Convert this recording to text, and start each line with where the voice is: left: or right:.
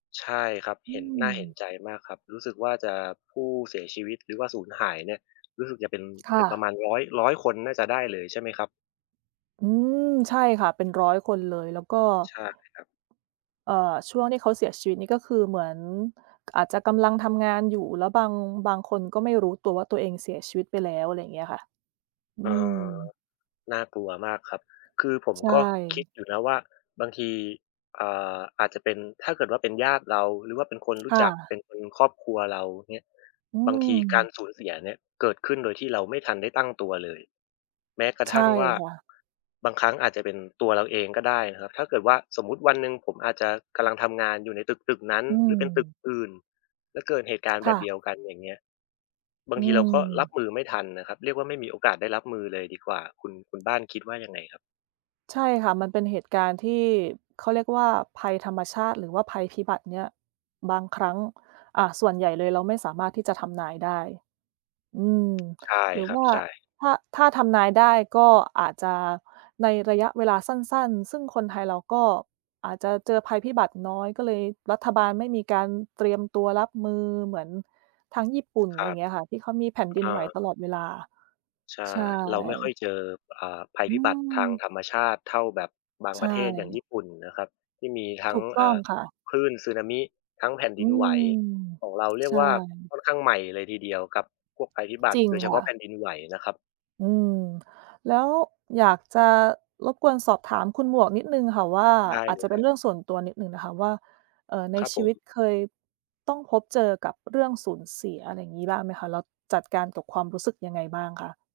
left: ใช่ครับ
right: อ
left: เ
right: ื
left: ห็น น่าเห็น
right: ม
left: ใจมากครับ รู้สึกว่าจะผู้เสียชีวิต หรือว่าสูญหายเนี่ย รู้สึกจะเป็น
right: ค
left: เป
right: ่
left: ็นประม
right: ะ
left: าณ 100 100 คนน่าจะได้เลย ใช่ไหมครับ?
right: อืม ใช่ค่ะ เป็น 100 คนเลย แล้วก็
left: ใช่ครับ
right: เอ่อ ช่วงที่เขาเสียชีวิตนี่ ก็คือเหมือนอาจจะกำลังทำงานอยู่ แล้วบาง บางคนก็ไม่รู้ตัวว่า ตัวเองเสียชีวิตไปแล้ว ไรเงี้ยค่ะ อ
left: อ
right: ื
left: ๋
right: ม
left: อ น่ากลัวมากครับ คือผม
right: ใช
left: ก็คิด
right: ่
left: อยู่นะว่า บางที เอ่อ อาจจะเป็น ถ้าเกิดว่าเป็นญาติเราหรือว่าเป็นคนรู
right: ค
left: ้
right: ่
left: จัก เป
right: ะ
left: ็นครอบครัวเราเงี้ย
right: อื
left: บางทีการ
right: ม
left: สูญเสียเนี่ย เกิดขึ้นโดยที่เราไม่ทันได้ตั้งตัวเลย แม้กระ
right: ใช
left: ท
right: ่
left: ั่งว่า
right: ค่ะ
left: บางครั้งอาจจะเป็นตัวเราเองก็ได้นะครับ ถ้าเกิดว่าสมมุติวันหนึ่งผมอาจจะกำลังทำงานอยู่ในตึก ๆ นั้น
right: อื
left: หรือเป็นตึก
right: ม
left: อื่น แล้วเกิดเหตุการณ์แ
right: ค
left: บ
right: ่
left: บ
right: ะ
left: เดียวกัน อย่างเงี้ย บา
right: อ
left: ง
right: ื
left: ทีเราก็รับ
right: ม
left: มือไม่ทันนะครับ เรียกว่าไม่มีโอกาสได้รับมือเลยดีกว่า คุณ คุณบ้านคิดว่ายังไงครับ?
right: ใช่ค่ะ มันเป็นเหตุการณ์ที่เขาเรียกว่า ภัยธรรมชาติ หรือว่าภัยพิบัติเนี่ย บางครั้ง อ่า ส่วนใหญ่เลยเราไม่สามารถที่จะทำนายได้ อืม
left: ใช่
right: หรือ
left: ครั
right: ว
left: บ
right: ่า
left: ใช่
right: ถ้า ถ้าทำนายได้ก็อาจจะในระยะเวลาสั้น ๆ ซึ่งคนไทยเราก็ อาจจะเจอภัยพิบัติน้อยก็เลย รัฐบาลไม่มีการเตรียมตัวรับมือเหมือนทางญี่ปุ่น
left: คร
right: ไร
left: ับ
right: เงี้ยค่ะ ที่เขามีแผ่นด
left: เอ
right: ินไหวต
left: อ
right: ลอดเวลา
left: ใช่
right: ใช
left: เราไม่ค่อย
right: ่
left: เจอ เอ่อ ภัย
right: อื
left: พิบัติทาง
right: ม
left: ธรรมชาติเท่าแบบบาง
right: ใช
left: ประเทศอย่างญี
right: ่
left: ่ปุ่นนะครับ ที่มีทั
right: ถ
left: ้ง
right: ูกต
left: อ
right: ้
left: ่
right: อง
left: า
right: ค่ะ
left: คลื่นสึนามิ ทั้งแผ่น
right: อ
left: ด
right: ื
left: ินไหว
right: ม
left: ของเราเรีย
right: ใช
left: กว่าค
right: ่
left: ่อนข้างใหม่เลยทีเดียวครับ พวกภัยพิบัต
right: จ
left: ิ
right: ริง
left: โดยเฉ
right: ค
left: พา
right: ่
left: ะ
right: ะ
left: แผ่นดินไหวนะครับ
right: อืม แล้วอยากจะรบกวนสอบถามคุณหมวกนิดหนึ่งค่ะว่า
left: ได้
right: อา
left: เล
right: จจ
left: ย
right: ะเ
left: ค
right: ป็
left: ร
right: น
left: ับ
right: เรื่องส่วนตัวนิดหนึ่งนะคะว่า เอ่อ ใน
left: ครับ
right: ช
left: ผ
right: ีวิต
left: ม
right: เคยต้องพบเจอกับเรื่องสูญเสีย อะไรอย่างงี้บ้างไหมคะ? แล้วจัดการกับความรู้สึกยังไงบ้างคะ?